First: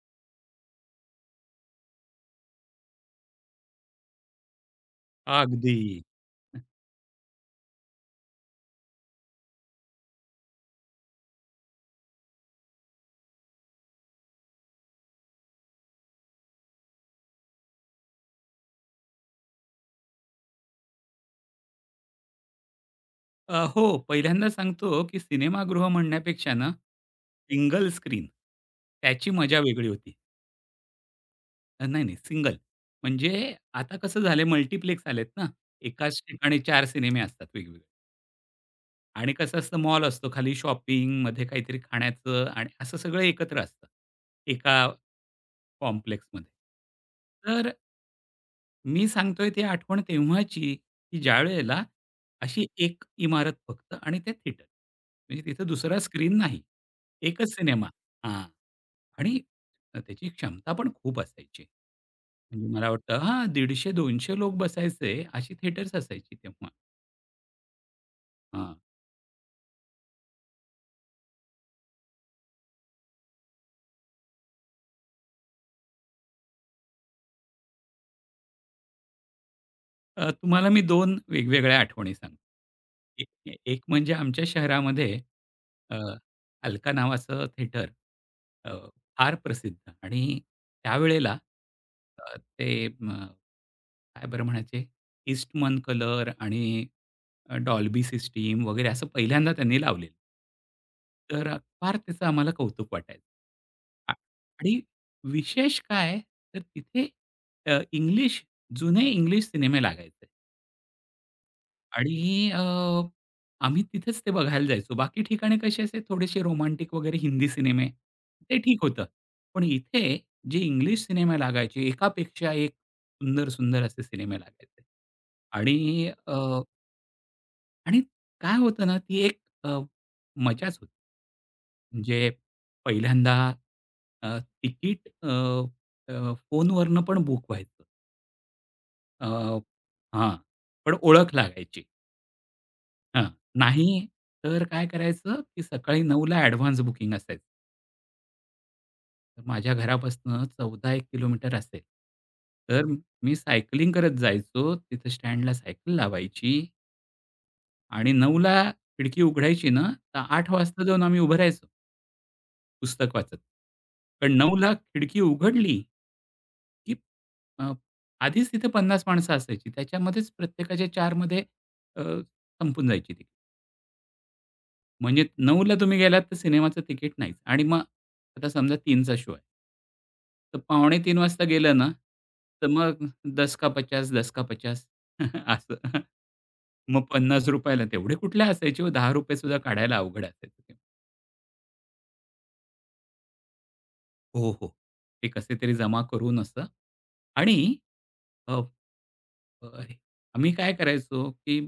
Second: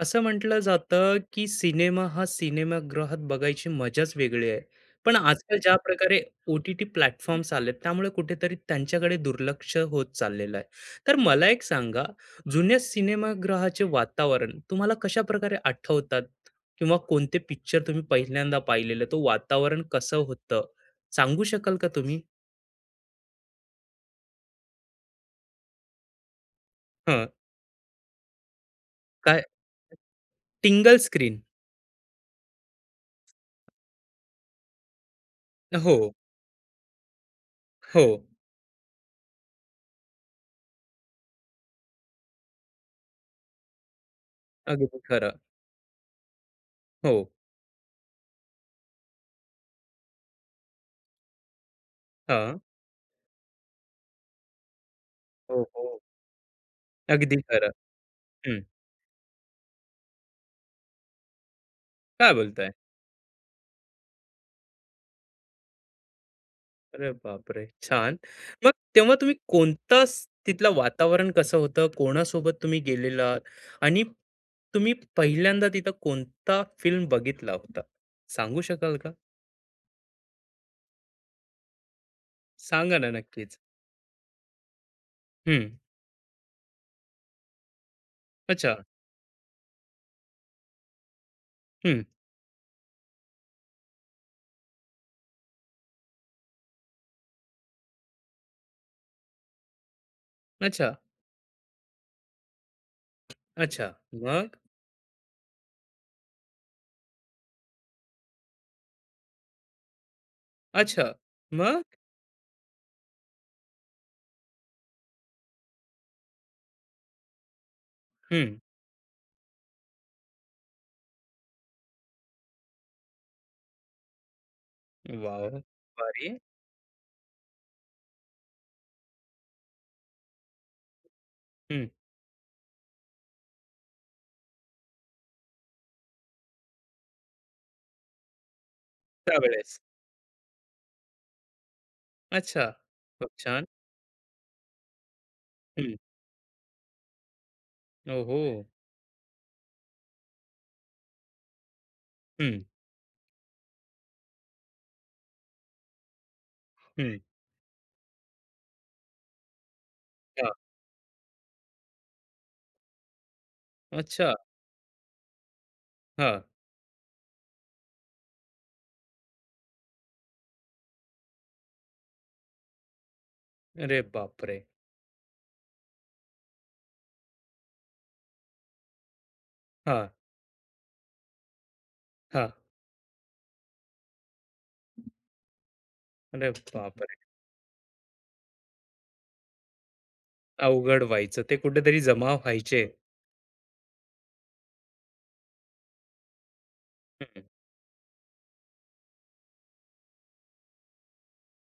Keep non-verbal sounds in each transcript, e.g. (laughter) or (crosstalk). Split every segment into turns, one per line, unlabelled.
असं म्हटलं जातं, की सिनेमा हा सिनेमागृहात बघायची मजाच वेगळी आहे. पण आजकाल ज्या
अगदी.
प्रकारे ओ-टी-टी प्लॅटफॉर्म्स आलेत, त्यामुळे कुठेतरी त्यांच्याकडे दुर्लक्ष होत चाललेलं आहे. तर मला एक सांगा, जुन्या सिनेमागृहाचे वातावरण तुम्हाला कशाप्रकारे आठवतात? किंवा कोणते पिक्चर तुम्ही पहिल्यांदा पाहिलेलं, तो वातावरण कसं होतं? सांगू शकाल का तुम्ही?
हो, पहिल्यांदा सांगतो, की सिनेमागृह म्हणण्यापेक्षा ना,
हं,
सिंगल स्क्रीन त्याची
काय?
मजा वेगळी होती.
Single screen.
नाही, नाही सिंगल. म्हणजे आता कसं झालंय मल्टिप्लेक्स आलेत ना.
हो,
एकाच ठिकाणी 4 सिनेमे असतात वेगवेगळे
हो.
आणि कसं असतं मॉल असतो खाली शॉपिंग, मध्ये काहीतरी खाण्याचं आणि असं सगळं एकत्र असतं, एका
अगदी खरं.
कॉम्प्लेक्समध्ये.
हो.
तर मी सांगतोय ती आठवण तेव्हाची, की ज्यावेळेला
हां.
अशी एक इमारत फक्त आणि ते थिएटर. म्हणजे
हो,
तिथं दुसरा
हो.
स्क्रीन नाही.
अगदी
एकच
खरं.
सिनेमा. हां.
हं.
आणि त्याची क्षमता पण खूप असायची.
काय
म्हणजे
बोलताय?
मला वाटतं हां, 150-200 लोक बसायचे, अशी थिएटर्स असायची तेव्हा.
अरे बापरे! छान. मग
हां.
तेव्हा तुम्ही कोणता स तिथलं वातावरण कसं होतं? कोणासोबत तुम्ही गेलेलात? आणि तुम्ही पहिल्यांदा तिथं कोणता फिल्म बघितला होता? सांगू शकाल का?
तुम्हाला मी दोन वेगवेगळ्या आठवणी सांगतो.
सांगा ना
एक
नक्कीच.
एक म्हणजे आमच्या शहरामध्ये
हं.
अ, अल्का नावाचं थिएटर अ,
अच्छा.
फार प्रसिद्ध आणि त्यावेळेला
हं.
अ, ते अ, काय बरं म्हणायचे? ईस्टमन कलर आणि डॉल्बी सिस्टीम वगैरे असं पहिल्यांदा त्यांनी लावलेलं.
अच्छा.
तर फार त्याचं आम्हाला कौतुक वाटायचं.
अच्छा.
आ
मग?
आणि विशेष काय, तर तिथे अ, इंग्लिश जुने इंग्लिश सिनेमे लागायचे.
अच्छा. मग?
आणि आम्ही तिथेच ते बघायला जायचो. बाकी ठिकाणी कसे असे थोडेसे रोमांटिक वगैरे हिंदी सिनेमे, ते
हं.
ठीक होतं. पण इथे जे इंग्लिश सिनेमे लागायचे, एकापेक्षा एक सुंदर, सुंदर असे सिनेमे लागायचे.
वॉव!
आणि
भारी.
आणि काय होतं ना, ती एक मजाच होती.
हं.
म्हणजे पहिल्यांदा अ, तिकीट अ, अ, फोनवरनं पण बुक व्हायचं. अ,
त्यावेळेस.
हां, पण ओळख लागायची.
अच्छा.
हां.
खूप छान.
नाही, तर काय करायचं, की
हं.
सकाळी 9:00ला ॲडव्हान्स बुकिंग असायचं.
ओहो!
तर माझ्या घरापासून 14-1 किलोमीटर असेल.
हं,
तर मी सायकलिंग करत जायचो. तिथं स्टँडला सायकल लावायची
हं.
आणि 9:00ला खिडकी उघडायची ना, तर आठ
हां.
वाजता जाऊन आम्ही उभं राहायचो, पुस्तक वाचत.
अच्छा.
पण 9:00ला खिडकी उघडली,
हां.
की अ, आधीच तिथे 50 माणसं असायची. त्याच्यामध्येच प्रत्येकाच्या 4 अ, संपून जायची ती.
अरे बापरे!
म्हणजे 9:00ला तुम्ही गेलात तर सिनेमाचं तिकीट नाहीच आणि मग आता समजा 3चा शो आहे.
हां,
तर पावणे 3 वाजता गेलं ना,
हां.
तर मग 10 का 50, 10 का 50 (laughs) असं.
अरे (laughs)
मग
बापरे!
₹50 ला तेवढे कुठले असायचे हो ₹10 सुद्धा काढायला अवघड असायचं तेव्हा.
अवघड व्हायचं. ते कुठेतरी जमा व्हायचे.
हो, हो. ते कसे तरी जमा करून असं
हं.
आणि अ, अ, आम्ही काय करायचो, की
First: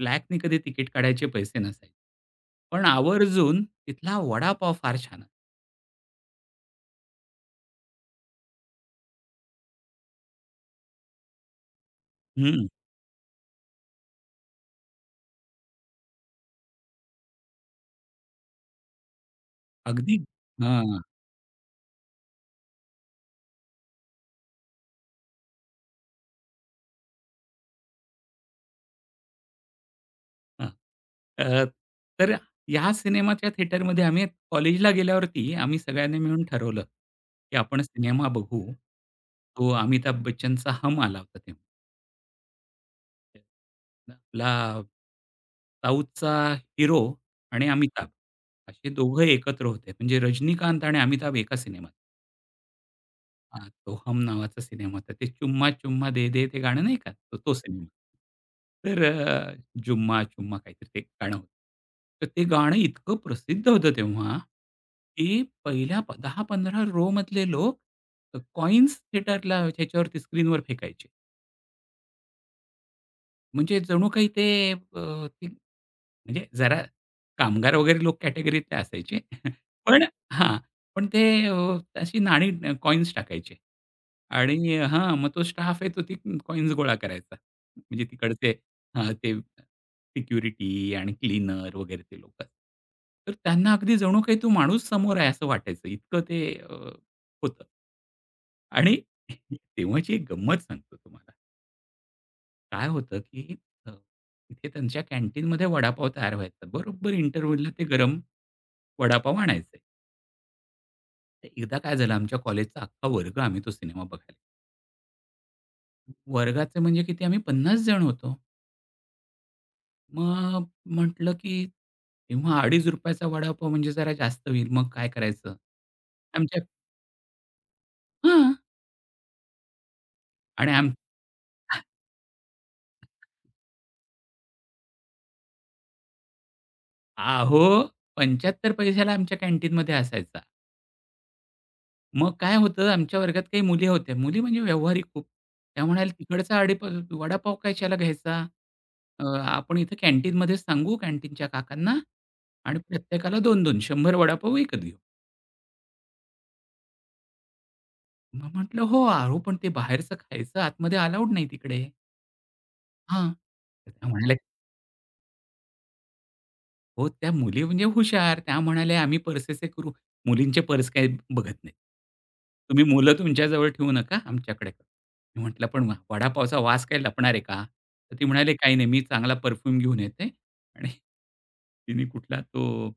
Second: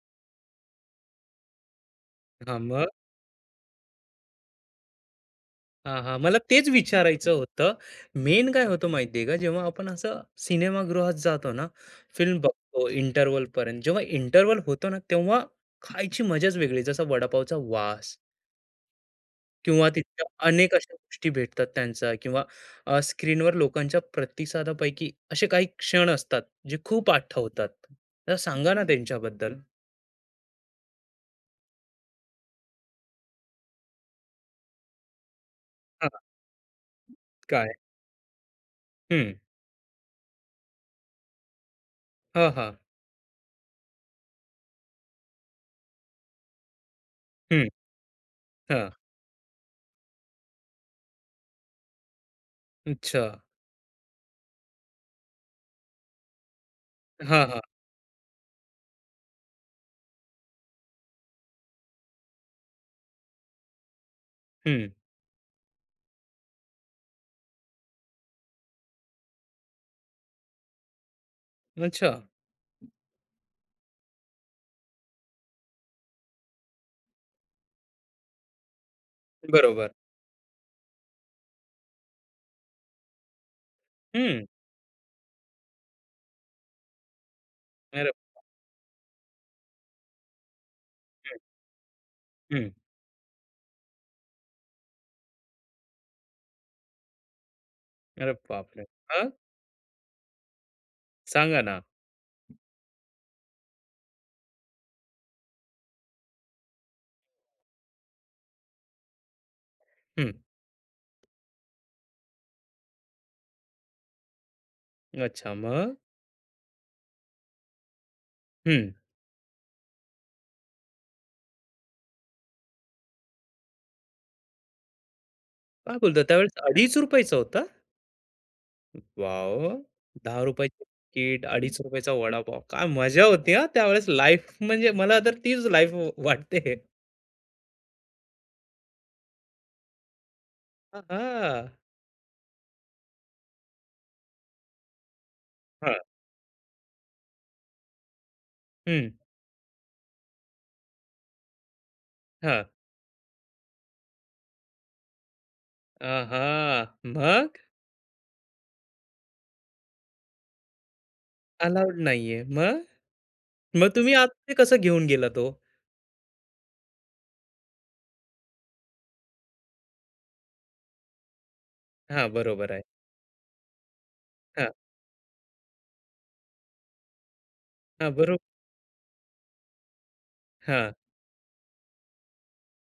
ब्लॅकनी कधी तिकीट काढायचे पैसे नसायचे.
हां,
पण
मग?
आवर्जून तिथला वडापाव फार छान
हां, हां. मला तेच विचारायचं होतं. मेन काय होतं माहिती आहे का, जेव्हा आपण असं सिनेमागृहात जातो ना, फिल्म बघतो इंटरव्हलपर्यंत. जेव्हा इंटरव्हल होतो ना, तेव्हा खायची मजाच वेगळी. जसा वडापावचा वास किंवा
अगदी.
तिथल्या अनेक
हां,
अशा
हां.
गोष्टी भेटतात त्यांचा किंवा स्क्रीनवर लोकांच्या प्रतिसादापैकी असे काही क्षण असतात, जे खूप आठवतात. तर सांगा ना त्यांच्याबद्दल?
अ, तर या सिनेमाच्या थिएटरमध्ये आम्ही कॉलेजला गेल्यावरती आम्ही सगळ्यांनी मिळून ठरवलं, की
काय?
आपण सिनेमा बघू.
हं.
तो अमिताभ बच्चनचा "हम" आला होता तेव्हा.
हां, हां.
आपला साऊथचा हिरो आणि
हं.
अमिताभ असे
हां.
दोघं एकत्र होते. म्हणजे रजनीकांत आणि अमिताभ एका सिनेमात.
अच्छा.
हां, तो हम नावाचा सिनेमा होता. ते चुम्मा चुम्मा दे दे ते गाणं नाही का? तो
हां,
तो
हां.
सिनेमा. तर जुम्मा चुम्मा काहीतरी ते गाणं होतं. तर ते गाणं इतकं प्रसिद्ध होतं तेव्हा,
हं.
की पहिल्या 10-15 रो मधले लोक कॉइन्स थिएटरला ह्याच्यावरती स्क्रीनवर फेकायचे.
अच्छा.
म्हणजे जणू काही ते अ, ते म्हणजे जरा कामगार वगैरे लोक कॅटेगरीतले असायचे. (laughs)
बरोबर.
पण हां, पण अशी नाणी कॉइन्स टाकायचे
हं.
आणि हां, मग तो स्टाफ आहे तो ती कॉइन्स गोळा करायचा. म्हणजे
अरे
तिकडचे हां, ते सिक्युरिटी आणि क्लीनर वगैरे ते लोकं.
हं.
तर त्यांना अगदी जणू काही तो माणूस समोर आहे असं वाटायचं इतकं ते अ, होतं.
अरे बापरे!
आणि
हां,
(laughs) तेव्हाची एक गंमत सांगतो तुम्हाला.
सांगा ना.
काय होतं, की तिथे त्यांच्या कॅन्टीनमध्ये वडापाव तयार व्हायचा. बरोबर इंटरव्हलला ते गरम वडापाव आणायचे.
हं.
तर एकदा काय झालं आमच्या कॉलेजचा अख्खा वर्ग आम्ही तो सिनेमा बघायला.
अच्छा मग?
गेलो. वर्गाचे म्हणजे किती आम्ही 50 जण होतो.
हं.
मग म्हटलं, की तेव्हा ₹2.50 चा वडापाव म्हणजे जरा जास्त होईल. मग काय करायचं?
काय बोलता त्यावेळेस
आमच्या
₹2.50 चा होता?
हां.
वॉव! ₹10 ची
आणि आम
तिकीट, ₹2.50 चा वडापाव. काय मजा होती हां, त्यावेळेस लाईफ म्हणजे मला तर तीच लाईफ वाटते.
अहो 75 पैशाला आमच्या कॅन्टीनमध्ये असायचा.
हां, हां.
मग काय होतं, आमच्या वर्गात काही मुली होत्या. मुली म्हणजे व्यावहारिक खूप. त्या
हां.
म्हणाल्या, "तिकडचा अडीप वडापाव कशाला घ्यायचा?
हं.
आपण इथं कॅन्टीनमध्येच सांगू कॅन्टीनच्या काकांना
हां.
आणि प्रत्येकाला दोन 2 शंभर वडापाव विकत घेऊ."
आहा! मग
मग म्हटलं, "हो, अहो, पण ते बाहेरचं खायचं आतमध्ये अलाउड नाही तिकडे."
अलाउड नाहीये. मग?
हां. तर
मग
त्या
तुम्ही आत
म्हणाल्या,
ते कसं घेऊन गेलात ओ?
हो, त्या मुली म्हणजे हुशार. त्या म्हणाल्या, "आम्ही पर्सेस करू. मुलींचे पर्स काही बघत नाहीत.
हां, बरोबर आहे.
तुम्ही मुलं तुमच्याजवळ ठेवू नका, आमच्याकडे
हां,
करा." मी म्हटलं, "पण वडापावचा वास काही लपणार आहे का?"
हां,
तर ती
बरोबर.
म्हणाली, "काही नाही, मी चांगला परफ्यूम घेऊन येते." आणि
हां.
तिने कुठला तो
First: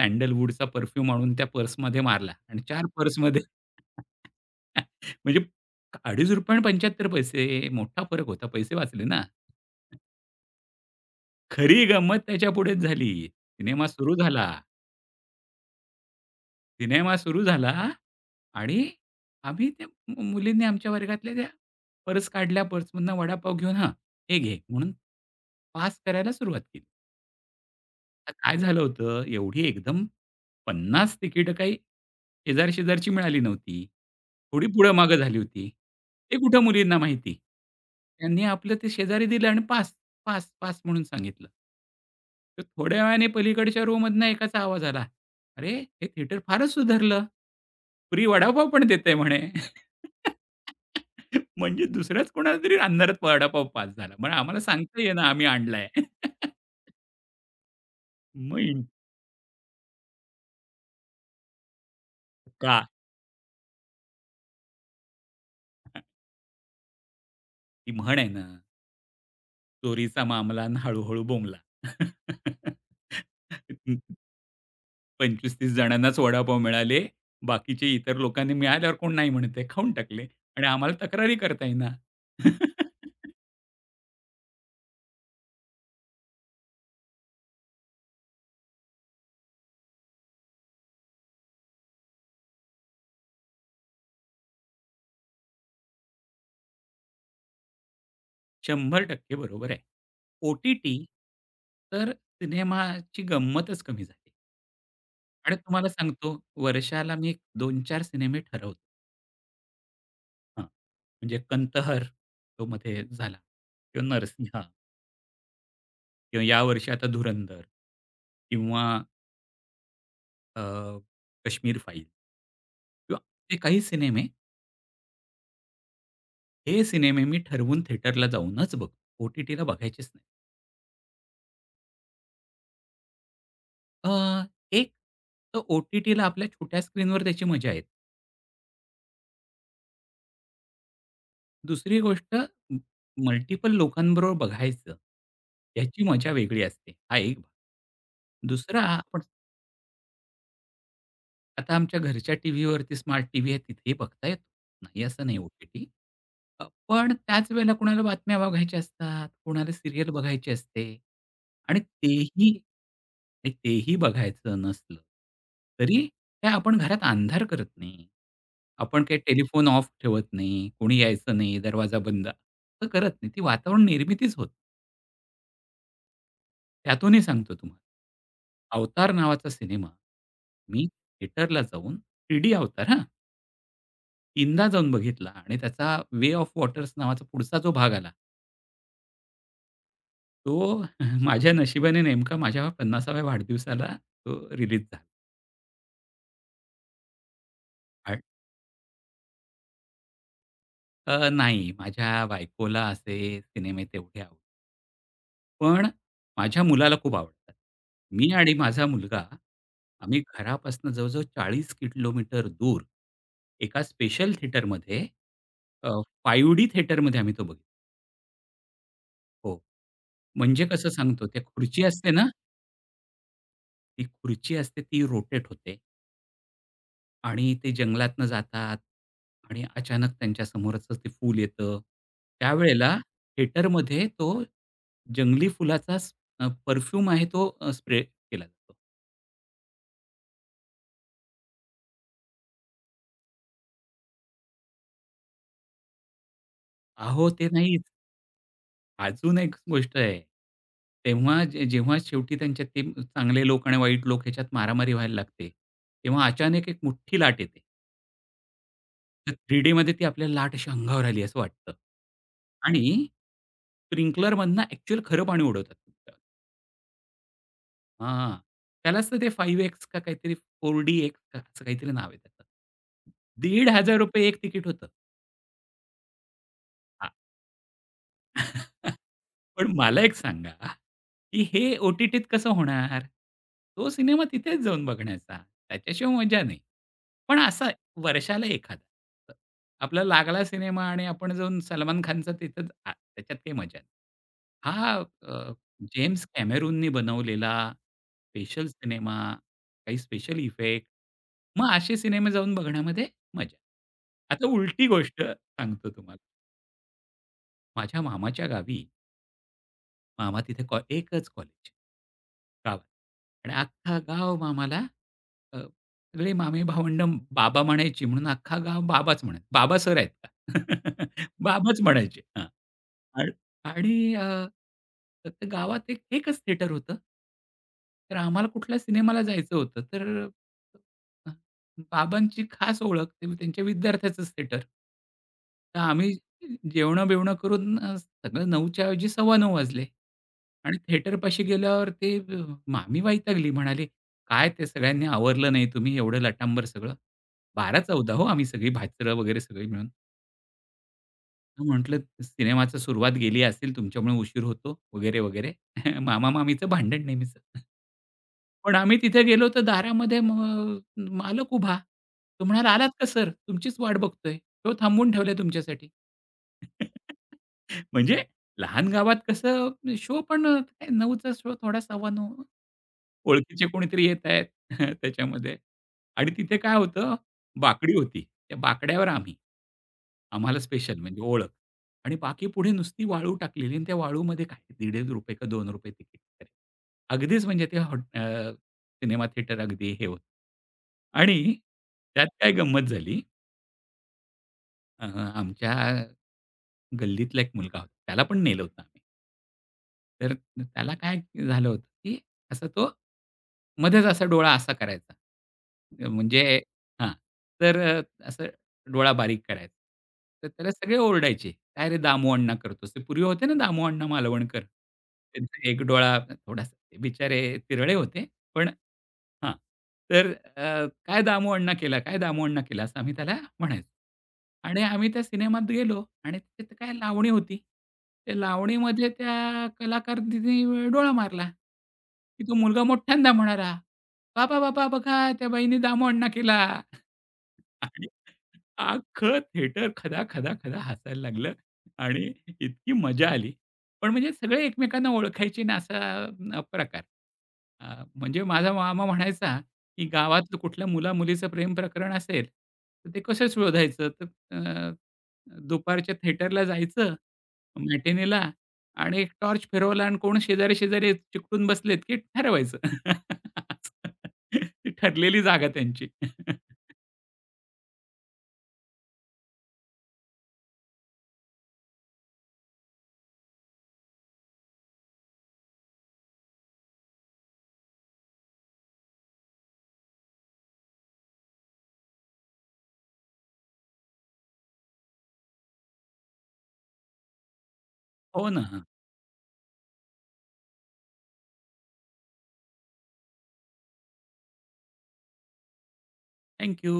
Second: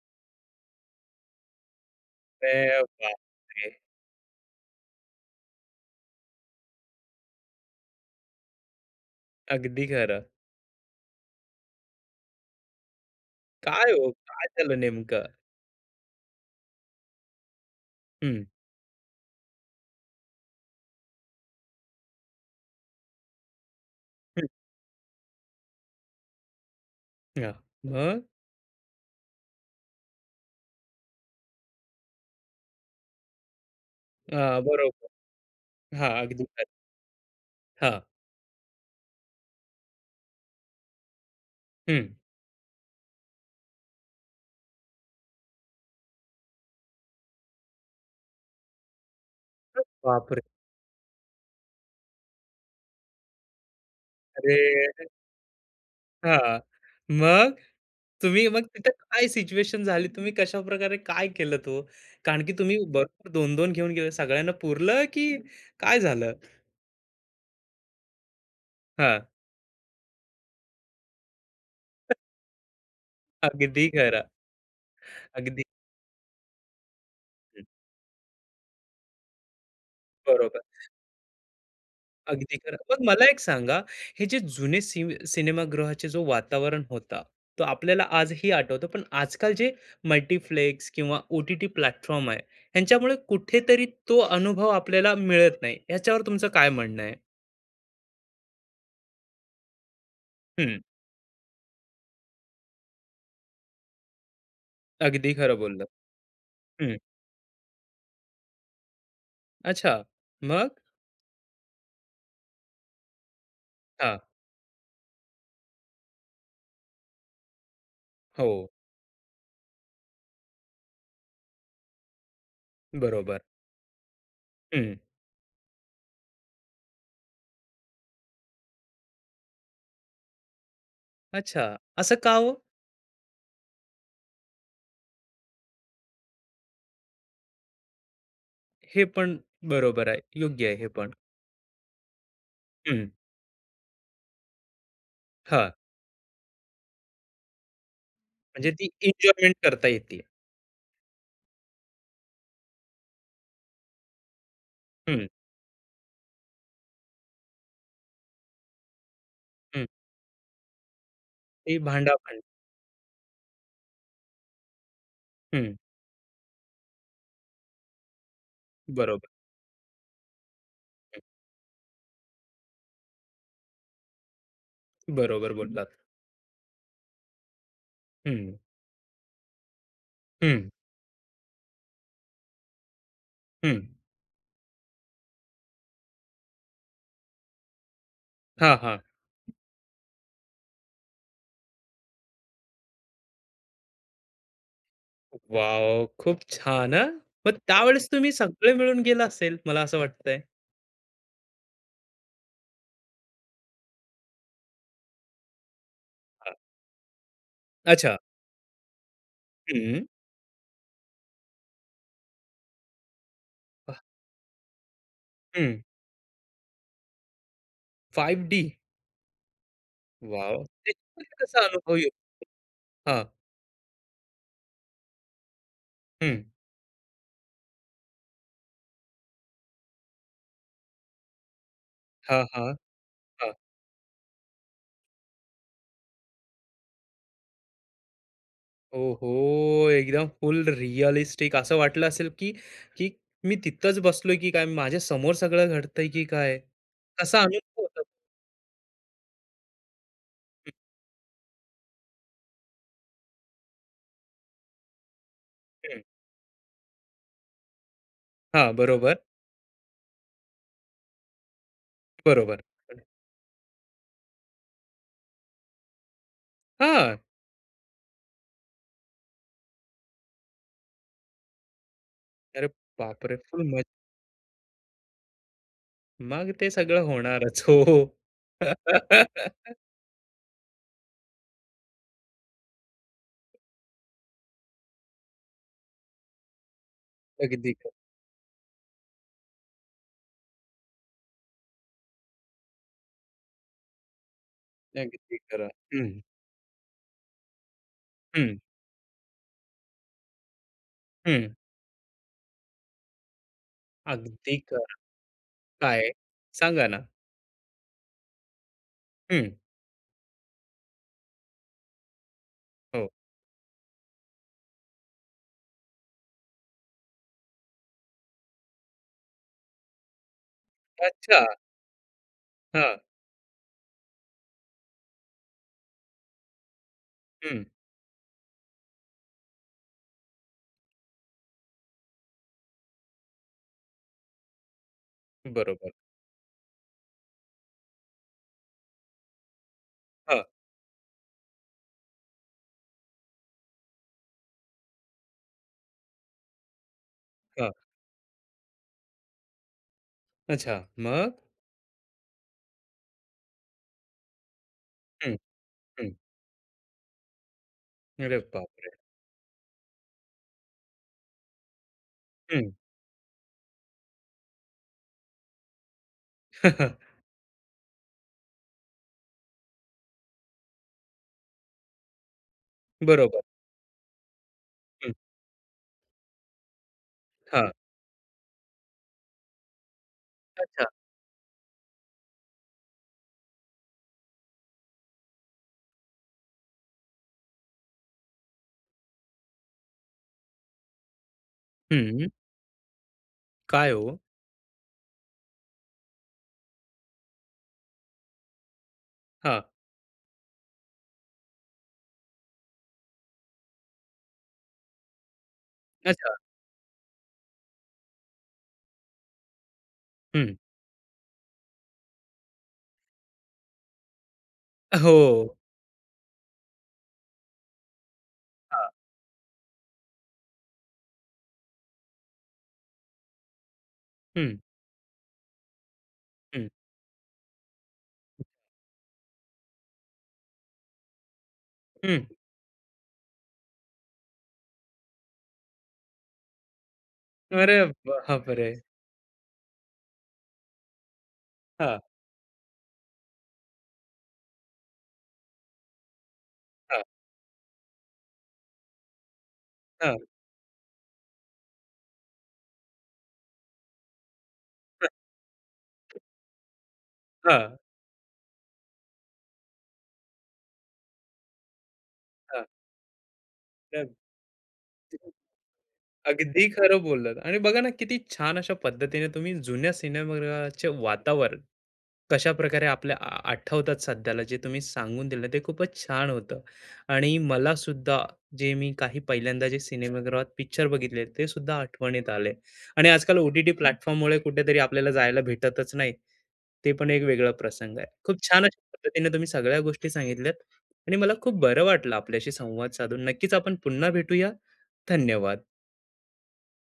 सॅन्डलवूडचा परफ्यूम आणून त्या पर्समध्ये मारला आणि
अरे
4 पर्समध्ये
बापरे!
(laughs) म्हणजे ₹2.50 आणि 75 मोठा फरक होता. पैसे वाचले ना.
अगदी खरं.
खरी गंमत त्याच्यापुढेच झाली. सिनेमा
काय हो,
सुरू
काय
झाला.
झालं नेमकं?
सिनेमा सुरू झाला
हं,
आणि आम्ही त्या मु मुलींनी आमच्या वर्गातल्या त्या पर्स काढल्या, पर्समधनं वडापाव घेऊन हां, हे
हं.
घे म्हणून पास करायला सुरुवात केली.
हां. मग?
तर काय झालं होतं, एवढी एकदम पन्नास तिकीटं काही शेजार-शेजारची मिळाली नव्हती.
हां,
थोडी
बरोबर.
पुढं-मागं झाली होती.
हां,
ते
अगदी
कुठं
खरं.
मुलींना माहिती.
हां.
त्यांनी आपलं ते शेजारी दिलं आणि पास, पास, पास म्हणून सांगितलं.
हं.
तर थोड्या वेळाने पलीकडच्या रोमधनं एकाचा आवाज आला, "अरे, हे थिएटर फारच सुधारलं. फ्री वडापाव पण देतंय म्हणे."
बापरे!
(laughs) म्हणजे दुसऱ्याच कोणाला तरी अंधारात वडापाव पास झाला. मग आम्हाला सांगता
अरे
येईना आम्ही आणलाय. (laughs)
हां. मग तुम्ही
मग
मग
इन
तिथं काय सिच्युएशन झाली? तुम्ही कशाप्रकारे काय केलं तो? कारण की
का
तुम्ही बरोबर 2-2 घेऊन गेले. सगळ्यांना पुरलं की काय झालं?
ती म्हण आहे ना,
हां,
"चोरीचा मामला अन् हळू बोंबला."
अगदी
(laughs)
खरं. अगदी.
25-30 जणांनाच वडापाव मिळाले.
हं,
बाकीचे इतर लोकांनी मिळाल्यावर कोण नाही म्हणतंय, खाऊन टाकले
बरोबर.
आणि आम्हाला तक्रारी करता येईना.
अगदी खरं. मग मला एक
(laughs)
सांगा, हे जे जुने सिनेमागृहाचे जो वातावरण होता, तो आपल्याला आजही आठवतो. पण आजकाल जे मल्टीप्लेक्स किंवा ओ-टी-टी प्लॅटफॉर्म आहे, ह्यांच्यामुळे कुठेतरी तो अनुभव आपल्याला मिळत नाही. ह्याच्यावर तुमचं काय म्हणणं आहे?
शंभर टक्के बरोबर आहे.
हं,
ओ-टी-टी तर सिनेमाची गंमतच कमी झाली
अगदी
आणि
खरं
तुम्हाला
बोललात.
सांगतो
हं,
वर्षाला मी 2-4 सिनेमे ठरवतो.
अच्छा.
हां,
मग?
म्हणजे कंतहर तो मध्ये झाला किंवा
हां,
नरसिंहा किंवा यावर्षी आता धुरंधर
हो,
किंवा अ, काश्मीर फाईल किंवा
बरोबर.
ते काही सिनेमे
हं,
हे सिनेमे मी ठरवून थिएटरला जाऊनच बघतो. ओ-टी-टीला बघायचेच नाही.
अच्छा. असं का हो?
अ, एक तर ओ-टी-टीला आपल्या छोट्या स्क्रीनवर त्याची मजा येते.
हे पण बरोबर आहे. योग्य आहे हे पण.
दुसरी गोष्ट,
हं,
मल्टिपल लोकांबरोबर बघायचं,
हां.
याची मजा वेगळी असते. हा एक भाग.
म्हणजे
दुसरा
ती
आपण
एन्जॉयमेंट करता येते.
आता आमच्या घरच्या टीव्हीवरती स्मार्ट टीव्ही आहे तिथेही बघता येतो. नाही असं
हं,
नाही ओ-टी-टी. पण त्याच वेळेला कोणाला बातम्या बघायच्या असतात, कोणाला
हं.
सीरियल बघायची असते
ती
आणि
भांडा
तेही आणि तेही बघायचं नसलं,
हं,
तरी काय आपण घरात अंधार करत नाही. आपण काही
बरोबर,
टेलिफोन ऑफ ठेवत नाही, कोणी
हं,
यायचं नाही, दरवाजा बंद. असं करत नाही. ती वातावरण निर्मितीच होते.
बरोबर बोललात.
त्यातूनही सांगतो तुम्हाला.
हं,
अवतार नावाचा सिनेमा
हं,
मी थिएटरला जाऊन 3D अवतार हां,
हं.
तीनदा जाऊन बघितला आणि त्याचा वे ऑफ वॉटर्स नावाचा पुढचा जो भाग आला,
हां, हां.
तो (laughs) माझ्या नशिबाने नेमका माझ्या 50व्या वाढदिवसाला तो रिलीज झाला.
वॉव! खूप छान हां. मग त्यावेळेस
आ-
तुम्ही सगळे मिळून गेला असेल, मला असं वाटतंय.
नाही माझ्या बायकोला असे सिनेमे तेवढे पण
हां,
माझ्या मुलाला खूप आवडतात.
अच्छा.
मी आणि माझा मुलगा
हं,
आम्ही घरापासून जवळ-जवळ 40 किलोमीटर दूर एका
वाह!
स्पेशल थिएटरमध्ये
हं,
अ, 5D थिएटरमध्ये आम्ही तो बघितला.
5D
हो.
वाव
म्हणजे कसं सांगतो
त्याच्यामध्ये
त्या
कसा
खुर्ची
अनुभव
असते
येईल?
ना,
हां,
ती खुर्ची असते ती रोटेट होते
हं.
आणि ते जंगलातनं जातात आणि अचानक त्यांच्या समोरच ते फूल येतं.
हां, हां,
त्यावेळेला
हां.
थिएटरमध्ये तो जंगली फुलाचा परफ्यूम आहे तो स्प्रे केला जातो.
ओहो! एकदम फुल रिअलिस्टिक असं वाटलं असेल, की की मी तिथंच बसलोय की काय? माझ्या समोर सगळं घडतंय की काय?
अहो,
कसा
ते नाहीच.
अनुभव होता?
अजून एक गोष्ट आहे. तेव्हा जेव्हा शेवटी त्यांच्यात ते चांगले लोक आणि वाईट लोक ह्याच्यात मारामारी व्हायला लागते,
हं, हं.
तेव्हा अचानक एक मोठी लाट येते.
हां, बरोबर,
तर 3Dमध्ये ती आपल्याला लाट अशी अंगावर आली असं वाटतं.
बरोबर.
आणि स्प्रिंकलरमधनं ॲक्चुअल खरं पाणी उडवतात.
हा
हां. त्यालाच तर ते 5X का काहीतरी 4DX का असं काहीतरी नाव आहे त्याचं.
अरे बापरे! फुल मज
₹1,500 एक तिकीट होतं.
मग ते सगळं होणारच. हो. हो.
(laughs) पण
(laughs)
मला एक सांगा, की हे ओ-टी-टीत कसं होणार? तो सिनेमा तिथेच जाऊन बघण्याचा. त्याच्याशिवाय मजा नाही. पण असा
अगदी खरं,
वर्षाला एखादा. आपला लागला सिनेमा आणि आपण जाऊन सलमान खानचा तिथंच त्याच्यात काही मजा नाही. हा
अगदी
अ,
खरं. हं,
जेम्स कॅमेरूननी बनवलेला
हं,
स्पेशल सिनेमा, काही स्पेशल इफेक्ट,
हं.
मग असे सिनेमे जाऊन बघण्यामध्ये मजा. आता
अगदी
उलटी
खरं.
गोष्ट सांगतो
काय?
तुम्हाला.
सांगा ना.
माझ्या मामाच्या गावी
हं.
मामा तिथे एकच कॉलेज गावात
हो.
आणि अख्खा गाव मामाला अ, सगळे मामे भावंडं बाबा म्हणायची म्हणून अख्खा गाव बाबाच म्हणायचं. बाबा सर आहेत का? (laughs)
अच्छा.
बाबाच म्हणायचे. हां.
हां.
आणि आणि तर ते गावात एकच थिएटर होतं.
हं.
तर आम्हाला कुठल्या सिनेमाला जायचं होतं. तर अ, बाबांची खास ओळख ते त्यांच्या विद्यार्थ्याचंच थिएटर. तर
बरोबर.
आम्ही जेवणं-बिवणं करून सगळं 9च्या ऐवजी 9:15 वाजले
हां,
आणि थिएटरपाशी गेल्यावर मामी वैतागली. म्हणाली, "काय ते सगळ्यांनी आवरलं नाही तुम्ही एवढं लटांबर सगळं?"
हां.
12-14 हो आम्ही सगळी भाचरं वगैरे सगळी मिळून.
अच्छा. मग?
म्हटलं, "सिनेमाची सुरुवात गेली असेल तुमच्यामुळे उशीर होतो" वगैरे,
हं,
वगैरे. (laughs)
हं.
मामा-मामीचं भांडण नेहमीचं.
अरे
पण
बापरे!
आम्ही तिथे गेलो तर दारामध्ये मग मालक उभा. तो म्हणाला,
हं.
"आलात का सर? तुमचीच वाट बघतोय. तो थांबवून ठेवलाय तुमच्यासाठी."
(laughs)
(laughs) म्हणजे लहान गावात कसं शो पण काय 9चा शो थोडा 9:15
बरोबर.
ओळखीचे कोणीतरी येत आहेत (laughs)
हं.
त्याच्यामध्ये आणि तिथे काय होतं,
हां.
बाकडी होती. त्या बाकड्यावर आम्ही, आम्हाला
अच्छा.
स्पेशल म्हणजे ओळख आणि बाकी पुढे नुसती वाळू टाकलेली आणि त्या वाळूमध्ये काय ₹1.50 का ₹2 तिकीट वगैरे. अगदीच म्हणजे ते हॉट सिनेमा थिएटर अगदी हे होतं आणि त्यात
हं.
काय गंमत झाली.
काय हो?
अ, आमच्या गल्लीतला एक मुलगा होता. त्याला पण नेलं होतं आम्ही.
हां.
तर त्याला काय झालं होतं, की असा तो मध्येच असा डोळा असा करायचा. अ,
अच्छा.
म्हणजे हां, तर अ, असं डोळा बारीक करायचा. तर
हं.
त्याला सगळे ओरडायचे, "काय रे दामू अण्णा करतोस?" ते पूर्वी होते ना दामू अण्णा मालवणकर.
हो.
त्यांचा एक डोळा थोडासा ते बिचारे तिरळे होते. पण
हां.
हां. तर "काय दामू अण्णा केला? काय दामू अण्णा केला?" असं आम्ही त्याला म्हणायचो.
हं,
आणि आम्ही त्या सिनेमात गेलो आणि
हं,
तिथे काय लावणी होती. त्या लावणीमध्ये त्या कलाकारांनी डोळा मारला,
हं.
की तो मुलगा मोठ्यांदा म्हणाला, "बाबा, बाबा बघा त्या बाईने दामू अण्णा केला."
अरे
आणि
बापरे!
अख्खं थिएटर खदा-खदा-खदा हसायला लागलं
हां,
आणि इतकी मजा आली. पण म्हणजे सगळे एकमेकांना ओळखायचे ना असा प्रकार.
हां,
म्हणजे माझा मामा म्हणायचा, की गावातलं कुठल्या मुला-मुलीचं प्रेम प्रकरण असेल, तर ते कसं शोधायचं? तर अ, दुपारच्या थिएटरला जायचं,
हां,
मॅटिनीला आणि एक टॉर्च फिरवला आणि कोण शेजारी-शेजारी चिकटून बसलेत, की
हां.
ठरवायचं.
(unintelligible) तर
(laughs) ती ठरलेली जागा त्यांची.
अगदी खरं बोललात आणि बघा ना किती छान अशा पद्धतीने तुम्ही जुन्या सिनेमाघराचे वातावरण कशा प्रकारे आपल्या आठवतात सध्याला जे तुम्ही सांगून दिलं ते खूपच छान होतं आणि मला सुद्धा जे मी काही पहिल्यांदा जे सिनेमागृहात पिक्चर बघितले ते सुद्धा आठवणीत आले आणि आजकाल ओ टी टी प्लॅटफॉर्ममुळे कुठेतरी आपल्याला जायला भेटतच नाही ते पण एक वेगळा प्रसंग आहे खूप
हो
छान अशा
ना.
पद्धतीने तुम्ही सगळ्या गोष्टी सांगितल्यात आणि मला खूप बरं वाटलं आपल्याशी संवाद साधून नक्कीच आपण पुन्हा भेटूया धन्यवाद
थँक यू.